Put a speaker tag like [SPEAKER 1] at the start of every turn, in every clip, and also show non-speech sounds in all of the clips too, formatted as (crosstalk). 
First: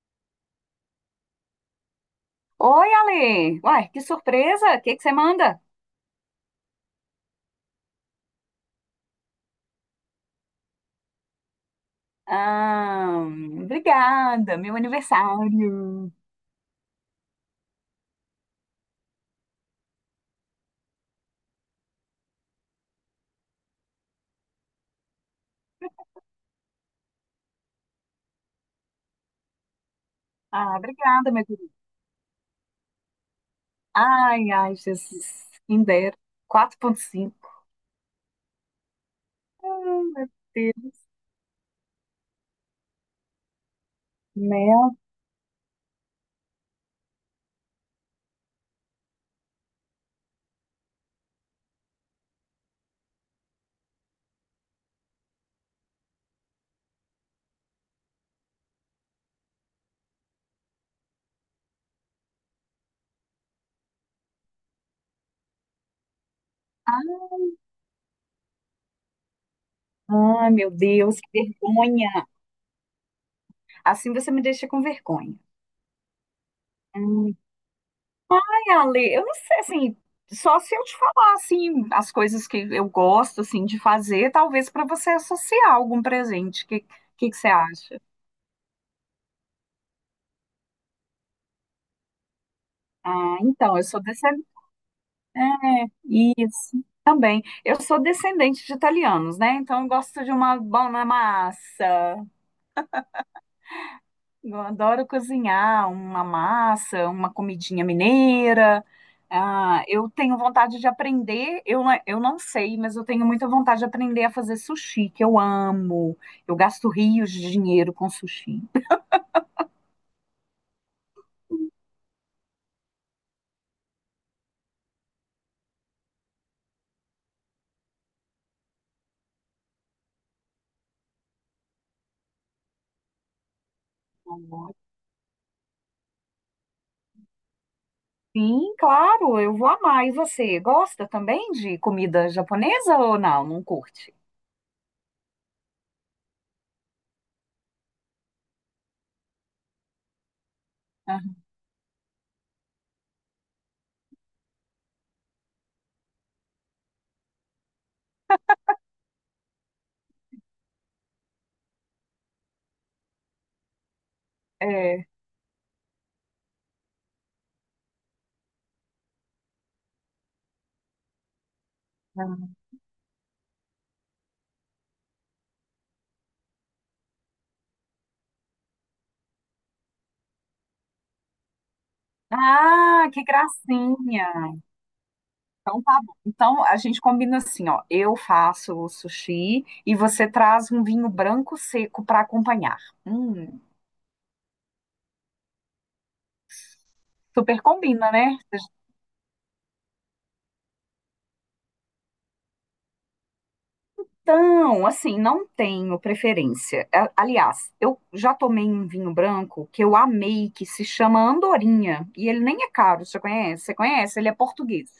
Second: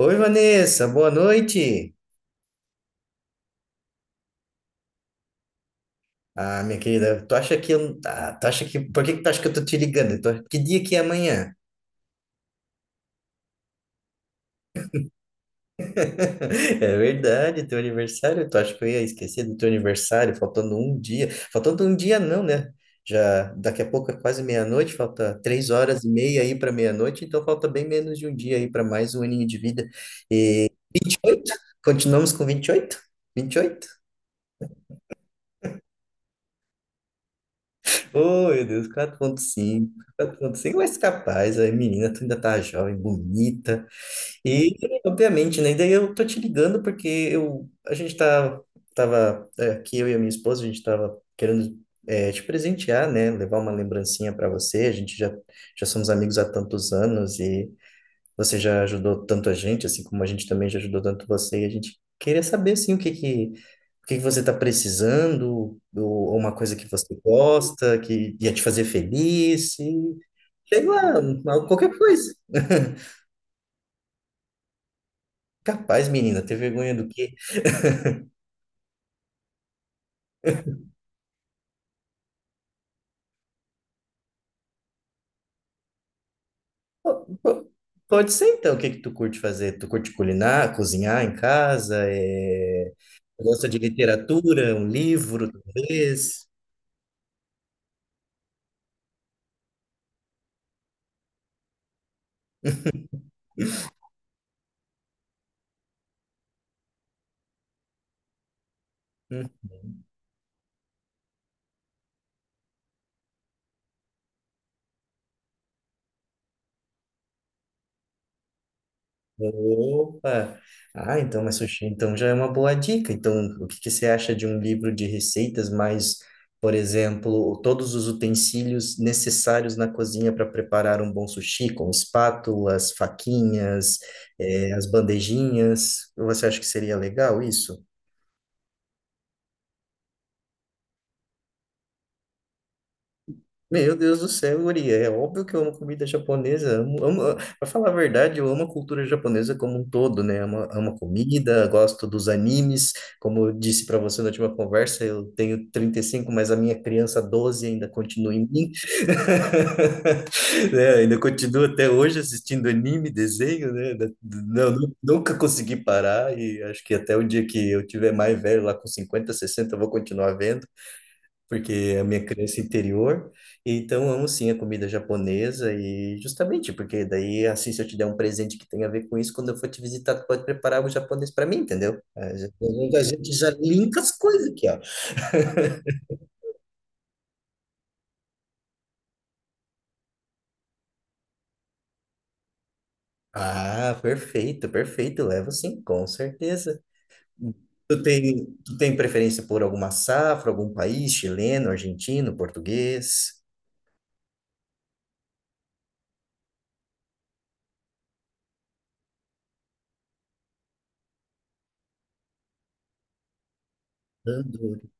[SPEAKER 1] Oi, Vanessa, boa noite.
[SPEAKER 2] Oi, Ale! Uai, que surpresa! O que que você manda?
[SPEAKER 1] Ah, minha querida, tu acha que eu, ah, tu acha que, por que que tu acha que eu tô te ligando? Que dia que é amanhã?
[SPEAKER 2] Ah, obrigada, meu aniversário!
[SPEAKER 1] (laughs) É verdade, teu aniversário, tu acha que eu ia esquecer do teu aniversário, faltando um dia não, né? Já daqui a pouco é quase meia-noite, falta 3 horas e meia aí para meia-noite, então falta bem menos de um dia aí para mais um aninho de vida.
[SPEAKER 2] Ah,
[SPEAKER 1] Vinte e
[SPEAKER 2] obrigada, meu
[SPEAKER 1] oito?
[SPEAKER 2] querido.
[SPEAKER 1] Continuamos com Vinte e oito. 28.
[SPEAKER 2] Ai, ai, Jesus, quem dera. 4.5.
[SPEAKER 1] Oh, meu Deus, quatro ponto
[SPEAKER 2] Ai,
[SPEAKER 1] cinco,
[SPEAKER 2] meu
[SPEAKER 1] 4.5, mas
[SPEAKER 2] Deus.
[SPEAKER 1] capaz, aí, menina, tu ainda tá jovem, bonita, e
[SPEAKER 2] Né?
[SPEAKER 1] obviamente, né, e daí eu tô te ligando porque eu, a gente tá, tava, aqui, eu e a minha esposa, a gente tava querendo te presentear, né, levar uma lembrancinha para você, já somos amigos há tantos anos e você já ajudou tanto a gente, assim como a gente também já ajudou tanto você, e a gente queria saber, assim, o que que você está precisando, ou uma coisa que você gosta, que ia te fazer feliz, e
[SPEAKER 2] Ai, meu
[SPEAKER 1] sei
[SPEAKER 2] Deus,
[SPEAKER 1] lá,
[SPEAKER 2] que
[SPEAKER 1] qualquer
[SPEAKER 2] vergonha.
[SPEAKER 1] coisa. (laughs)
[SPEAKER 2] Assim você me deixa com vergonha.
[SPEAKER 1] Capaz, menina, ter vergonha do quê?
[SPEAKER 2] Hum. Ai, Ale, eu não sei, assim, só se eu te falar, assim, as coisas que eu gosto, assim, de fazer, talvez para você associar algum presente. O que,
[SPEAKER 1] Po-
[SPEAKER 2] que você
[SPEAKER 1] po-
[SPEAKER 2] acha?
[SPEAKER 1] Pode ser, então, o que que tu curte fazer? Tu curte culinar, cozinhar em casa,
[SPEAKER 2] Ah,
[SPEAKER 1] gosta
[SPEAKER 2] então,
[SPEAKER 1] de
[SPEAKER 2] eu sou descendente.
[SPEAKER 1] literatura, um
[SPEAKER 2] É,
[SPEAKER 1] livro, talvez?
[SPEAKER 2] isso, também. Eu sou descendente de italianos, né? Então, eu gosto de uma boa massa. Eu adoro cozinhar uma massa, uma comidinha mineira. Ah, eu tenho vontade de aprender. Eu, não- é, eu não sei, mas eu tenho muita vontade de aprender a fazer sushi, que eu amo. Eu gasto rios de dinheiro com sushi.
[SPEAKER 1] Opa! Ah, então, mas sushi, então já é uma boa dica. Então, o que que você acha de um livro de receitas mais, por exemplo, todos os utensílios necessários na cozinha para preparar um bom sushi, com espátulas, faquinhas, as
[SPEAKER 2] (laughs)
[SPEAKER 1] bandejinhas? Você acha que seria legal isso?
[SPEAKER 2] Sim, claro, eu vou amar. E você, gosta também de comida japonesa ou não? Não
[SPEAKER 1] Meu
[SPEAKER 2] curte?
[SPEAKER 1] Deus do céu, Uri, é óbvio que eu amo comida japonesa. Amo, amo, ah, pra falar a verdade, eu amo a cultura japonesa como um todo, né? Amo, amo a
[SPEAKER 2] Aham,
[SPEAKER 1] comida, gosto dos animes. Como eu disse para você na última conversa, eu tenho 35, mas a minha criança 12 ainda continua em mim, (laughs) né? Ainda continua até hoje assistindo anime, desenho, né? Não,
[SPEAKER 2] é,
[SPEAKER 1] nunca consegui parar e acho que até o dia que eu tiver mais velho, lá com 50, 60, eu vou continuar vendo porque é a minha
[SPEAKER 2] aham.
[SPEAKER 1] crença interior. Então, amo sim a comida japonesa e justamente porque daí, assim, se eu te der um presente que tenha a ver com isso, quando eu for te visitar, tu pode preparar algo japonês para mim, entendeu? A
[SPEAKER 2] Ah, que
[SPEAKER 1] gente já linka as coisas
[SPEAKER 2] gracinha!
[SPEAKER 1] aqui, ó.
[SPEAKER 2] Então tá bom. Então a gente combina assim, ó. Eu faço o sushi e você traz um vinho branco seco para acompanhar. Hum,
[SPEAKER 1] Ah, perfeito, perfeito. Levo sim, com certeza.
[SPEAKER 2] super
[SPEAKER 1] Tu
[SPEAKER 2] combina, né?
[SPEAKER 1] tem, tu tem preferência por alguma safra, algum país, chileno, argentino, português?
[SPEAKER 2] Então, assim, não tenho preferência. Aliás, eu já tomei um vinho branco que eu amei, que se chama Andorinha, e ele nem é caro, você conhece? Você conhece? Ele é português.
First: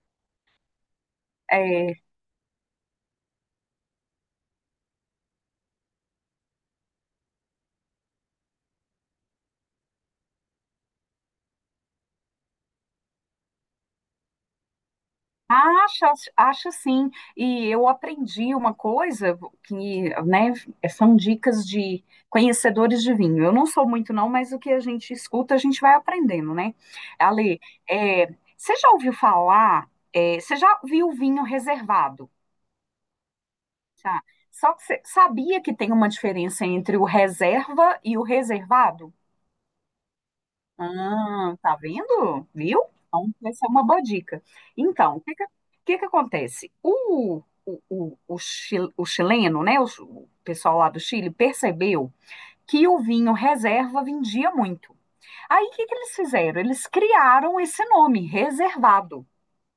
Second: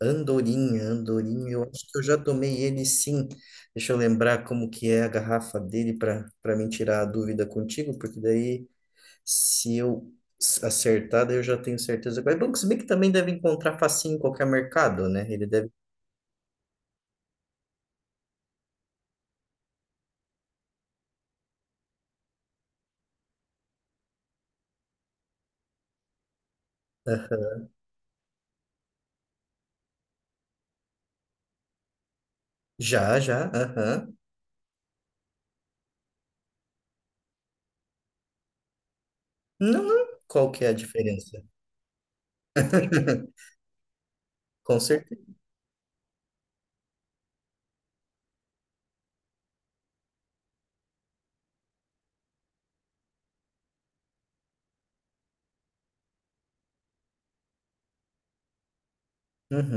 [SPEAKER 1] Andorinha, Andorinha, eu acho
[SPEAKER 2] É,
[SPEAKER 1] que eu já tomei ele sim. Deixa eu lembrar como que é a garrafa dele para me tirar a dúvida contigo, porque daí se eu acertar, daí eu já tenho certeza. Mas é bom, que se bem que também deve encontrar facinho em qualquer mercado, né? Ele deve.
[SPEAKER 2] acho, acho sim. E eu aprendi uma coisa que, né, são dicas de conhecedores de vinho. Eu não sou muito, não, mas o que a gente escuta, a gente vai aprendendo, né? Ale,
[SPEAKER 1] Aham.
[SPEAKER 2] é, você já ouviu falar, é, você já viu vinho reservado,
[SPEAKER 1] Já, já, aham.
[SPEAKER 2] tá? Só que você sabia que tem uma diferença entre o reserva e o reservado?
[SPEAKER 1] Não, não. Qual que é a diferença?
[SPEAKER 2] Ah, tá vendo? Viu? Então,
[SPEAKER 1] (laughs)
[SPEAKER 2] vai ser uma boa dica.
[SPEAKER 1] Com
[SPEAKER 2] Então,
[SPEAKER 1] certeza.
[SPEAKER 2] o que que acontece? O chileno, né? O pessoal lá do Chile percebeu que o vinho reserva vendia muito. Aí, o que que eles fizeram? Eles criaram esse nome, reservado,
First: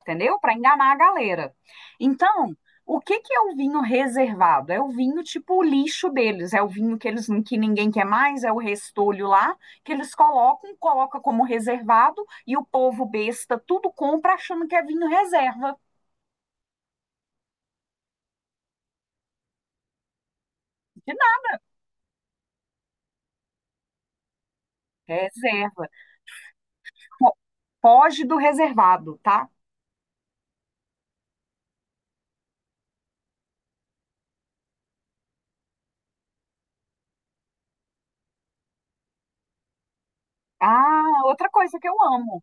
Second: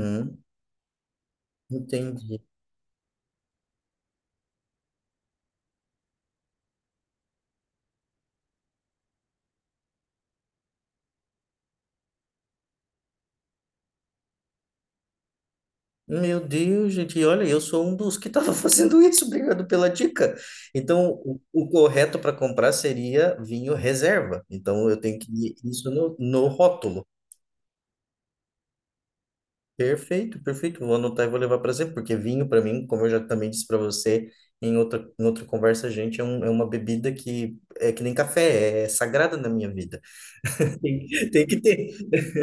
[SPEAKER 2] entendeu? Para enganar a galera.
[SPEAKER 1] Entendi.
[SPEAKER 2] Então, o que que é o vinho reservado? É o vinho tipo o lixo deles, é o vinho que eles que ninguém quer mais, é o restolho lá que eles colocam, coloca como reservado e o povo besta tudo compra achando que é vinho reserva.
[SPEAKER 1] Meu Deus, gente, e olha, eu sou um dos que estava (laughs) fazendo isso, obrigado pela dica. Então,
[SPEAKER 2] De nada,
[SPEAKER 1] o correto para comprar seria vinho reserva. Então, eu
[SPEAKER 2] é
[SPEAKER 1] tenho que ir
[SPEAKER 2] reserva.
[SPEAKER 1] isso no rótulo.
[SPEAKER 2] Fo- Foge do reservado, tá?
[SPEAKER 1] Perfeito, perfeito. Vou anotar e vou levar para sempre, porque vinho, para mim, como eu já também disse para você em outra conversa, gente, é uma bebida que é que nem café, é sagrada na minha vida. (laughs) Tem,
[SPEAKER 2] Ah,
[SPEAKER 1] tem
[SPEAKER 2] outra
[SPEAKER 1] que
[SPEAKER 2] coisa que
[SPEAKER 1] ter.
[SPEAKER 2] eu amo.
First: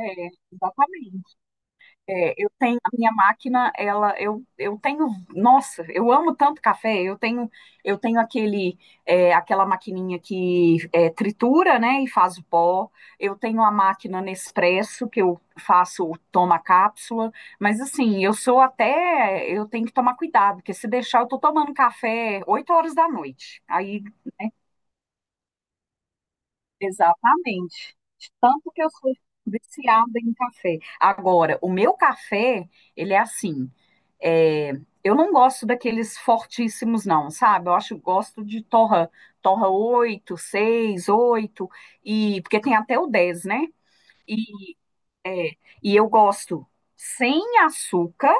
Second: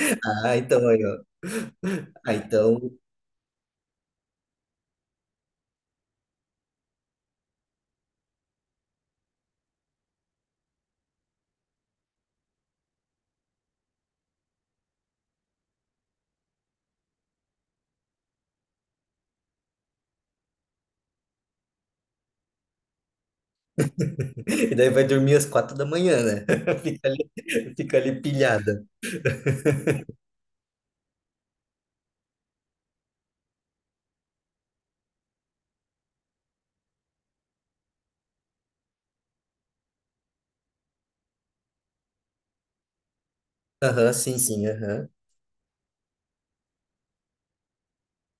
[SPEAKER 2] É,
[SPEAKER 1] Ah, então aí,
[SPEAKER 2] exatamente.
[SPEAKER 1] ó. Ah,
[SPEAKER 2] É, eu
[SPEAKER 1] então.
[SPEAKER 2] tenho a minha máquina, ela, eu tenho, nossa, eu amo tanto café. Eu tenho aquele, é, aquela maquininha que é, tritura, né, e faz o pó. Eu tenho a máquina Nespresso que eu faço, o toma cápsula. Mas assim, eu sou até, eu tenho que tomar cuidado, porque se deixar, eu tô tomando café 8 horas da noite. Aí
[SPEAKER 1] E daí vai dormir às 4 da manhã, né? (laughs) Fica ali, fica
[SPEAKER 2] exatamente.
[SPEAKER 1] ali
[SPEAKER 2] De tanto que
[SPEAKER 1] pilhada.
[SPEAKER 2] eu sou viciada em café. Agora, o meu café, ele é assim. É, eu não gosto daqueles fortíssimos, não, sabe? Eu acho, eu gosto de torra, torra 8 6 8 e, porque tem até o 10 né?
[SPEAKER 1] Aham, sim, sim,
[SPEAKER 2] E,
[SPEAKER 1] aham.
[SPEAKER 2] é, e eu gosto sem açúcar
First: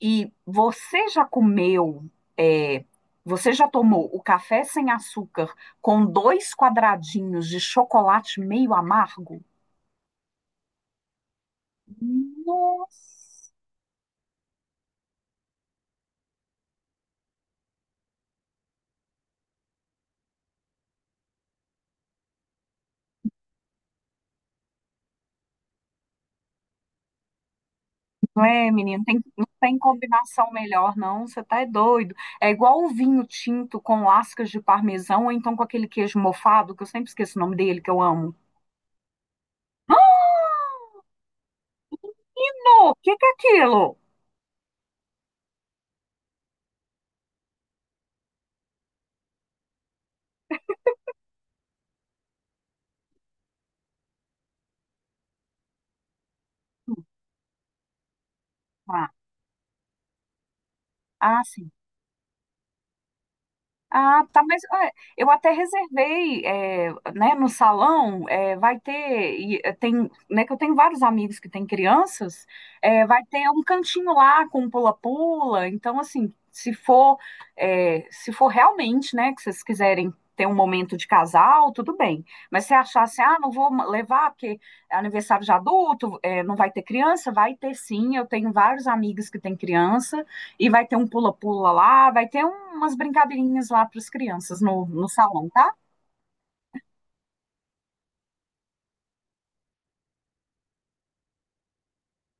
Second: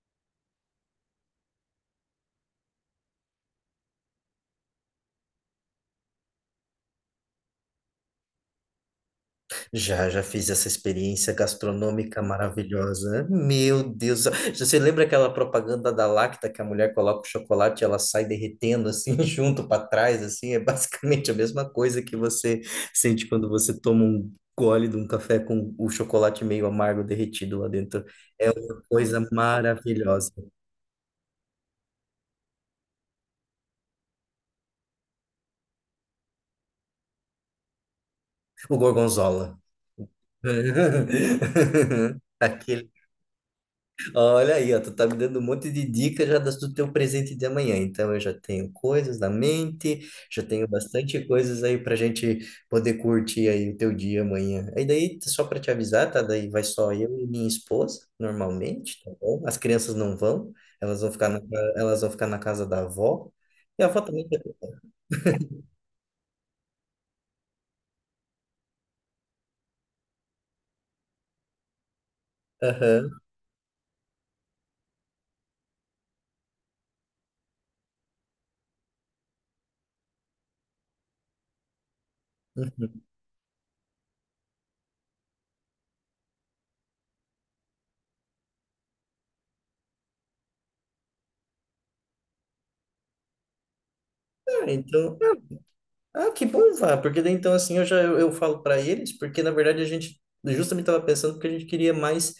[SPEAKER 2] e você já comeu, é, você já tomou o café sem açúcar com dois quadradinhos de chocolate meio amargo?
[SPEAKER 1] Já, já fiz essa experiência gastronômica maravilhosa.
[SPEAKER 2] Nossa,
[SPEAKER 1] Meu Deus do céu. Você lembra aquela propaganda da Lacta que a mulher coloca o chocolate e ela sai derretendo assim, (laughs) junto para trás, assim? É basicamente a mesma coisa que você sente quando você toma um gole de um café com o chocolate meio amargo derretido lá dentro.
[SPEAKER 2] não é, menino?
[SPEAKER 1] Coisa
[SPEAKER 2] Não tem
[SPEAKER 1] maravilhosa.
[SPEAKER 2] combinação melhor, não. Você tá é doido. É igual o vinho tinto com lascas de parmesão, ou então com aquele queijo mofado, que eu sempre esqueço o nome dele, que eu amo.
[SPEAKER 1] O gorgonzola. (laughs) Aquele.
[SPEAKER 2] Não, o que que é aquilo?
[SPEAKER 1] Olha aí, ó, tu tá me dando um monte de dicas já do teu presente de amanhã. Então eu já tenho coisas na mente, já tenho bastante coisas aí pra gente poder curtir aí o teu dia amanhã. Aí daí, só pra te avisar, tá? Daí vai só eu e minha esposa, normalmente, tá
[SPEAKER 2] Ah,
[SPEAKER 1] bom? As crianças não vão,
[SPEAKER 2] ah, sim.
[SPEAKER 1] elas vão ficar na casa da avó. E a avó
[SPEAKER 2] Ah,
[SPEAKER 1] também.
[SPEAKER 2] tá, mas é, eu até reservei, é, né, no salão, é, vai ter, e, é, tem, né, que eu tenho vários amigos que têm crianças, é,
[SPEAKER 1] Aham.
[SPEAKER 2] vai ter um cantinho lá com um pula-pula, então, assim, se for, é, se for realmente, né, que vocês quiserem ter um momento de casal, tudo bem, mas se
[SPEAKER 1] Uhum.
[SPEAKER 2] achar, assim, ah, não vou levar porque é aniversário de adulto, é, não vai ter criança, vai ter sim, eu tenho vários amigos que têm criança, e vai ter um pula-pula lá, vai ter umas brincadeirinhas lá para as crianças
[SPEAKER 1] Ah,
[SPEAKER 2] no, no
[SPEAKER 1] então,
[SPEAKER 2] salão, tá?
[SPEAKER 1] que bom, vá, porque daí então assim eu falo para eles, porque na verdade a gente justamente estava pensando que a gente queria mais.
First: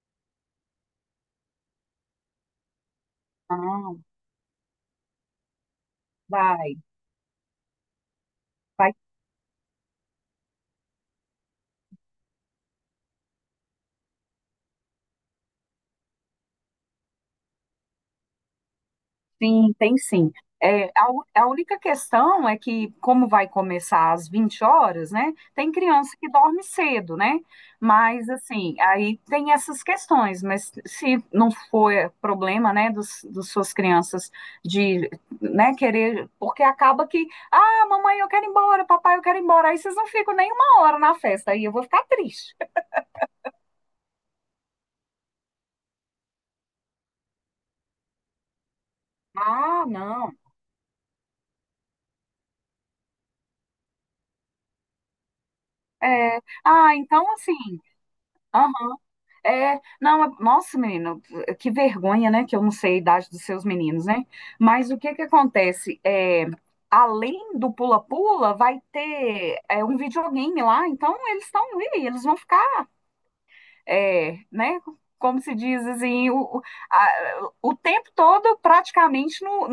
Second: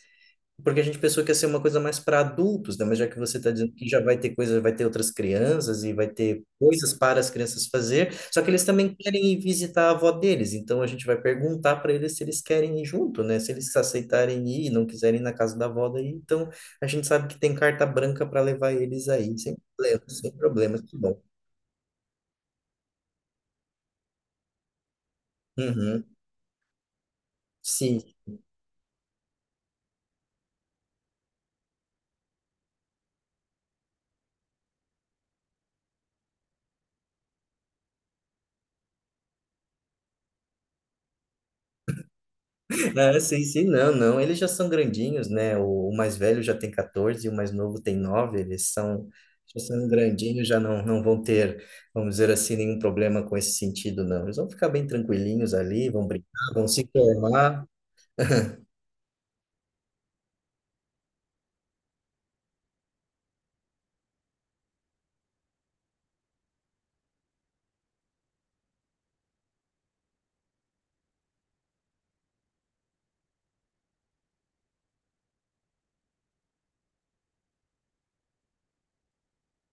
[SPEAKER 1] Porque a gente pensou que ia ser uma coisa mais para adultos, né? Mas já que você está dizendo que
[SPEAKER 2] Ah,
[SPEAKER 1] já vai ter coisas, vai ter outras crianças e vai ter
[SPEAKER 2] vai.
[SPEAKER 1] coisas para as crianças fazer, só que eles
[SPEAKER 2] Vai
[SPEAKER 1] também querem ir visitar a avó deles, então a gente vai perguntar para eles se eles querem ir junto, né? Se eles aceitarem ir e não quiserem ir na casa da avó daí, então a gente sabe que tem carta branca para levar eles aí, sem
[SPEAKER 2] sim, tem
[SPEAKER 1] problema, sem
[SPEAKER 2] sim.
[SPEAKER 1] problema,
[SPEAKER 2] É,
[SPEAKER 1] que bom.
[SPEAKER 2] a única questão é que, como vai começar às 20 horas, né? Tem
[SPEAKER 1] Uhum,
[SPEAKER 2] criança que dorme cedo, né?
[SPEAKER 1] sim.
[SPEAKER 2] Mas, assim, aí tem essas questões. Mas se não for problema, né, dos suas crianças de, né, querer. Porque acaba que, ah, mamãe, eu quero ir embora, papai, eu quero ir embora. Aí vocês não ficam nem 1 hora na festa, aí eu vou ficar triste.
[SPEAKER 1] É, sim, sim, não, não. Eles já são grandinhos, né? O mais velho já tem 14 e o mais novo tem 9. Eles são, já
[SPEAKER 2] Ah,
[SPEAKER 1] são
[SPEAKER 2] não.
[SPEAKER 1] grandinhos, já não, não vão ter, vamos dizer assim, nenhum problema com esse sentido, não. Eles vão ficar bem tranquilinhos ali, vão brincar,
[SPEAKER 2] É,
[SPEAKER 1] vão se
[SPEAKER 2] ah, então, assim.
[SPEAKER 1] formar.
[SPEAKER 2] É, não, é- nossa, menino, que vergonha, né? Que eu não sei a idade dos seus meninos, né? Mas o que que acontece? É, além do pula-pula, vai ter é, um videogame lá, então eles estão ali, eles vão ficar, é, né? Como se diz assim, o tempo todo praticamente no,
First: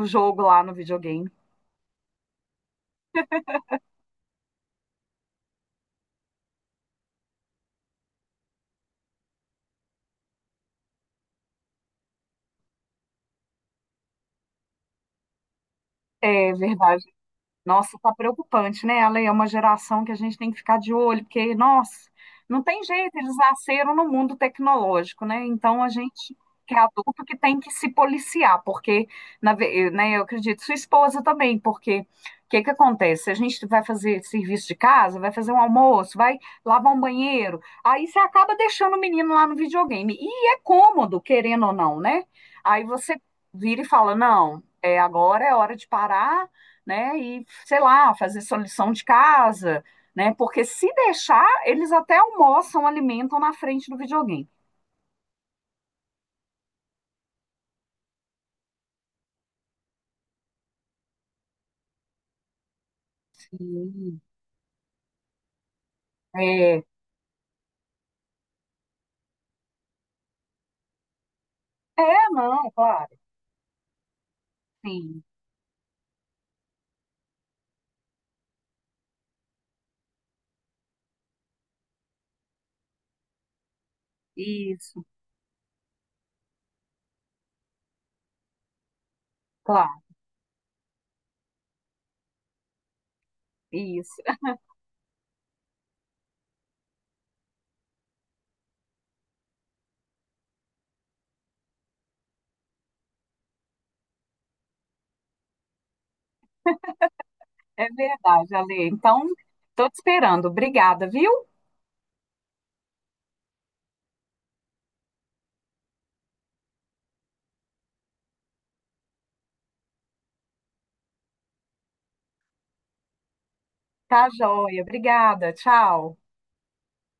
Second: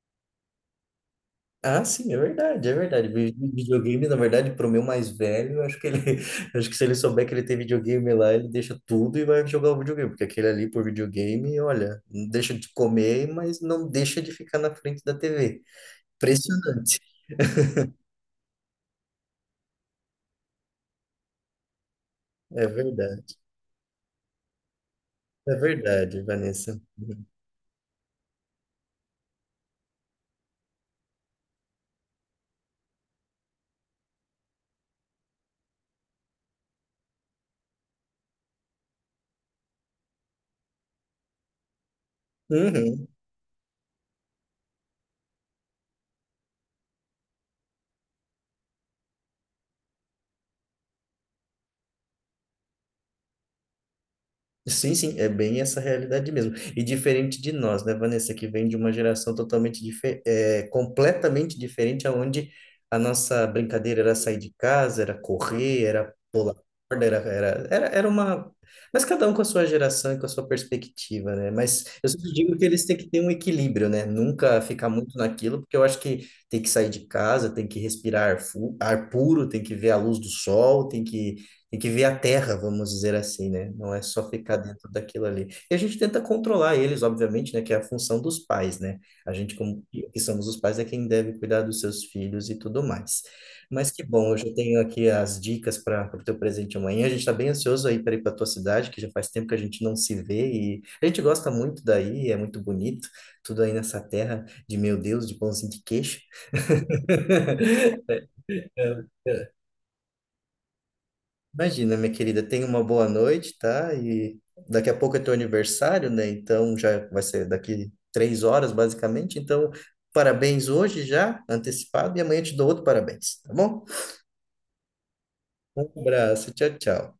[SPEAKER 2] no jogo lá no videogame.
[SPEAKER 1] Ah, sim, é verdade, é verdade. Videogame, na verdade, para o meu mais velho, eu acho que ele, (laughs) acho que se ele souber que ele tem videogame lá, ele deixa tudo e vai jogar o videogame, porque aquele ali por videogame, olha, não deixa de comer, mas não deixa de ficar na frente da TV.
[SPEAKER 2] É
[SPEAKER 1] Impressionante.
[SPEAKER 2] verdade. Nossa, tá preocupante, né, Ale? É uma geração que a gente tem que ficar de olho, porque, nossa, não
[SPEAKER 1] É
[SPEAKER 2] tem jeito, eles
[SPEAKER 1] verdade.
[SPEAKER 2] nasceram no mundo tecnológico, né?
[SPEAKER 1] É
[SPEAKER 2] Então a
[SPEAKER 1] verdade,
[SPEAKER 2] gente que é
[SPEAKER 1] Vanessa.
[SPEAKER 2] adulto que tem que se policiar, porque, né, eu acredito, sua esposa também, porque o que que acontece? A gente vai fazer serviço de casa, vai fazer um almoço, vai lavar um banheiro, aí você acaba deixando o menino lá no videogame. E é cômodo, querendo ou não, né? Aí
[SPEAKER 1] Uhum.
[SPEAKER 2] você vira e fala, não, é, agora é hora de parar né? E, sei lá, fazer sua lição de casa, né? Porque se deixar, eles até almoçam, alimentam na frente do videogame.
[SPEAKER 1] Sim, sim, é bem essa realidade mesmo. E diferente de nós, né, Vanessa, que vem de uma geração totalmente completamente diferente, aonde a nossa brincadeira era
[SPEAKER 2] Sim.
[SPEAKER 1] sair de casa, era correr, era pular
[SPEAKER 2] É, é,
[SPEAKER 1] corda, era uma. Mas cada um com a sua geração e com a sua perspectiva, né? Mas eu sempre digo que
[SPEAKER 2] não,
[SPEAKER 1] eles têm que
[SPEAKER 2] claro,
[SPEAKER 1] ter um equilíbrio, né? Nunca ficar muito
[SPEAKER 2] sim,
[SPEAKER 1] naquilo, porque eu acho que tem que sair de casa, tem que respirar ar, ar puro, tem que ver a luz do sol, tem que ver a terra, vamos dizer assim, né? Não é só ficar dentro
[SPEAKER 2] isso,
[SPEAKER 1] daquilo ali. E a gente tenta controlar eles, obviamente, né? Que é a função dos pais, né? A gente, como
[SPEAKER 2] claro,
[SPEAKER 1] que somos os pais, é quem deve cuidar dos seus filhos e tudo mais. Mas que
[SPEAKER 2] isso.
[SPEAKER 1] bom, eu
[SPEAKER 2] (laughs)
[SPEAKER 1] já tenho aqui as dicas para o teu presente amanhã. A gente está bem ansioso aí para ir para tua cidade, que já faz tempo que a gente não se vê e a gente gosta muito daí, é muito bonito, tudo aí nessa terra de meu Deus, de pãozinho de queijo.
[SPEAKER 2] É
[SPEAKER 1] (laughs)
[SPEAKER 2] verdade, Ale. Então, tô te esperando. Obrigada, viu?
[SPEAKER 1] Imagina, minha querida, tenha uma boa noite, tá? E daqui a pouco é teu aniversário, né? Então já vai ser daqui 3 horas, basicamente. Então, parabéns hoje já, antecipado, e amanhã eu te dou outro parabéns, tá bom?
[SPEAKER 2] Tá joia, obrigada,
[SPEAKER 1] Um
[SPEAKER 2] tchau.
[SPEAKER 1] abraço, tchau, tchau.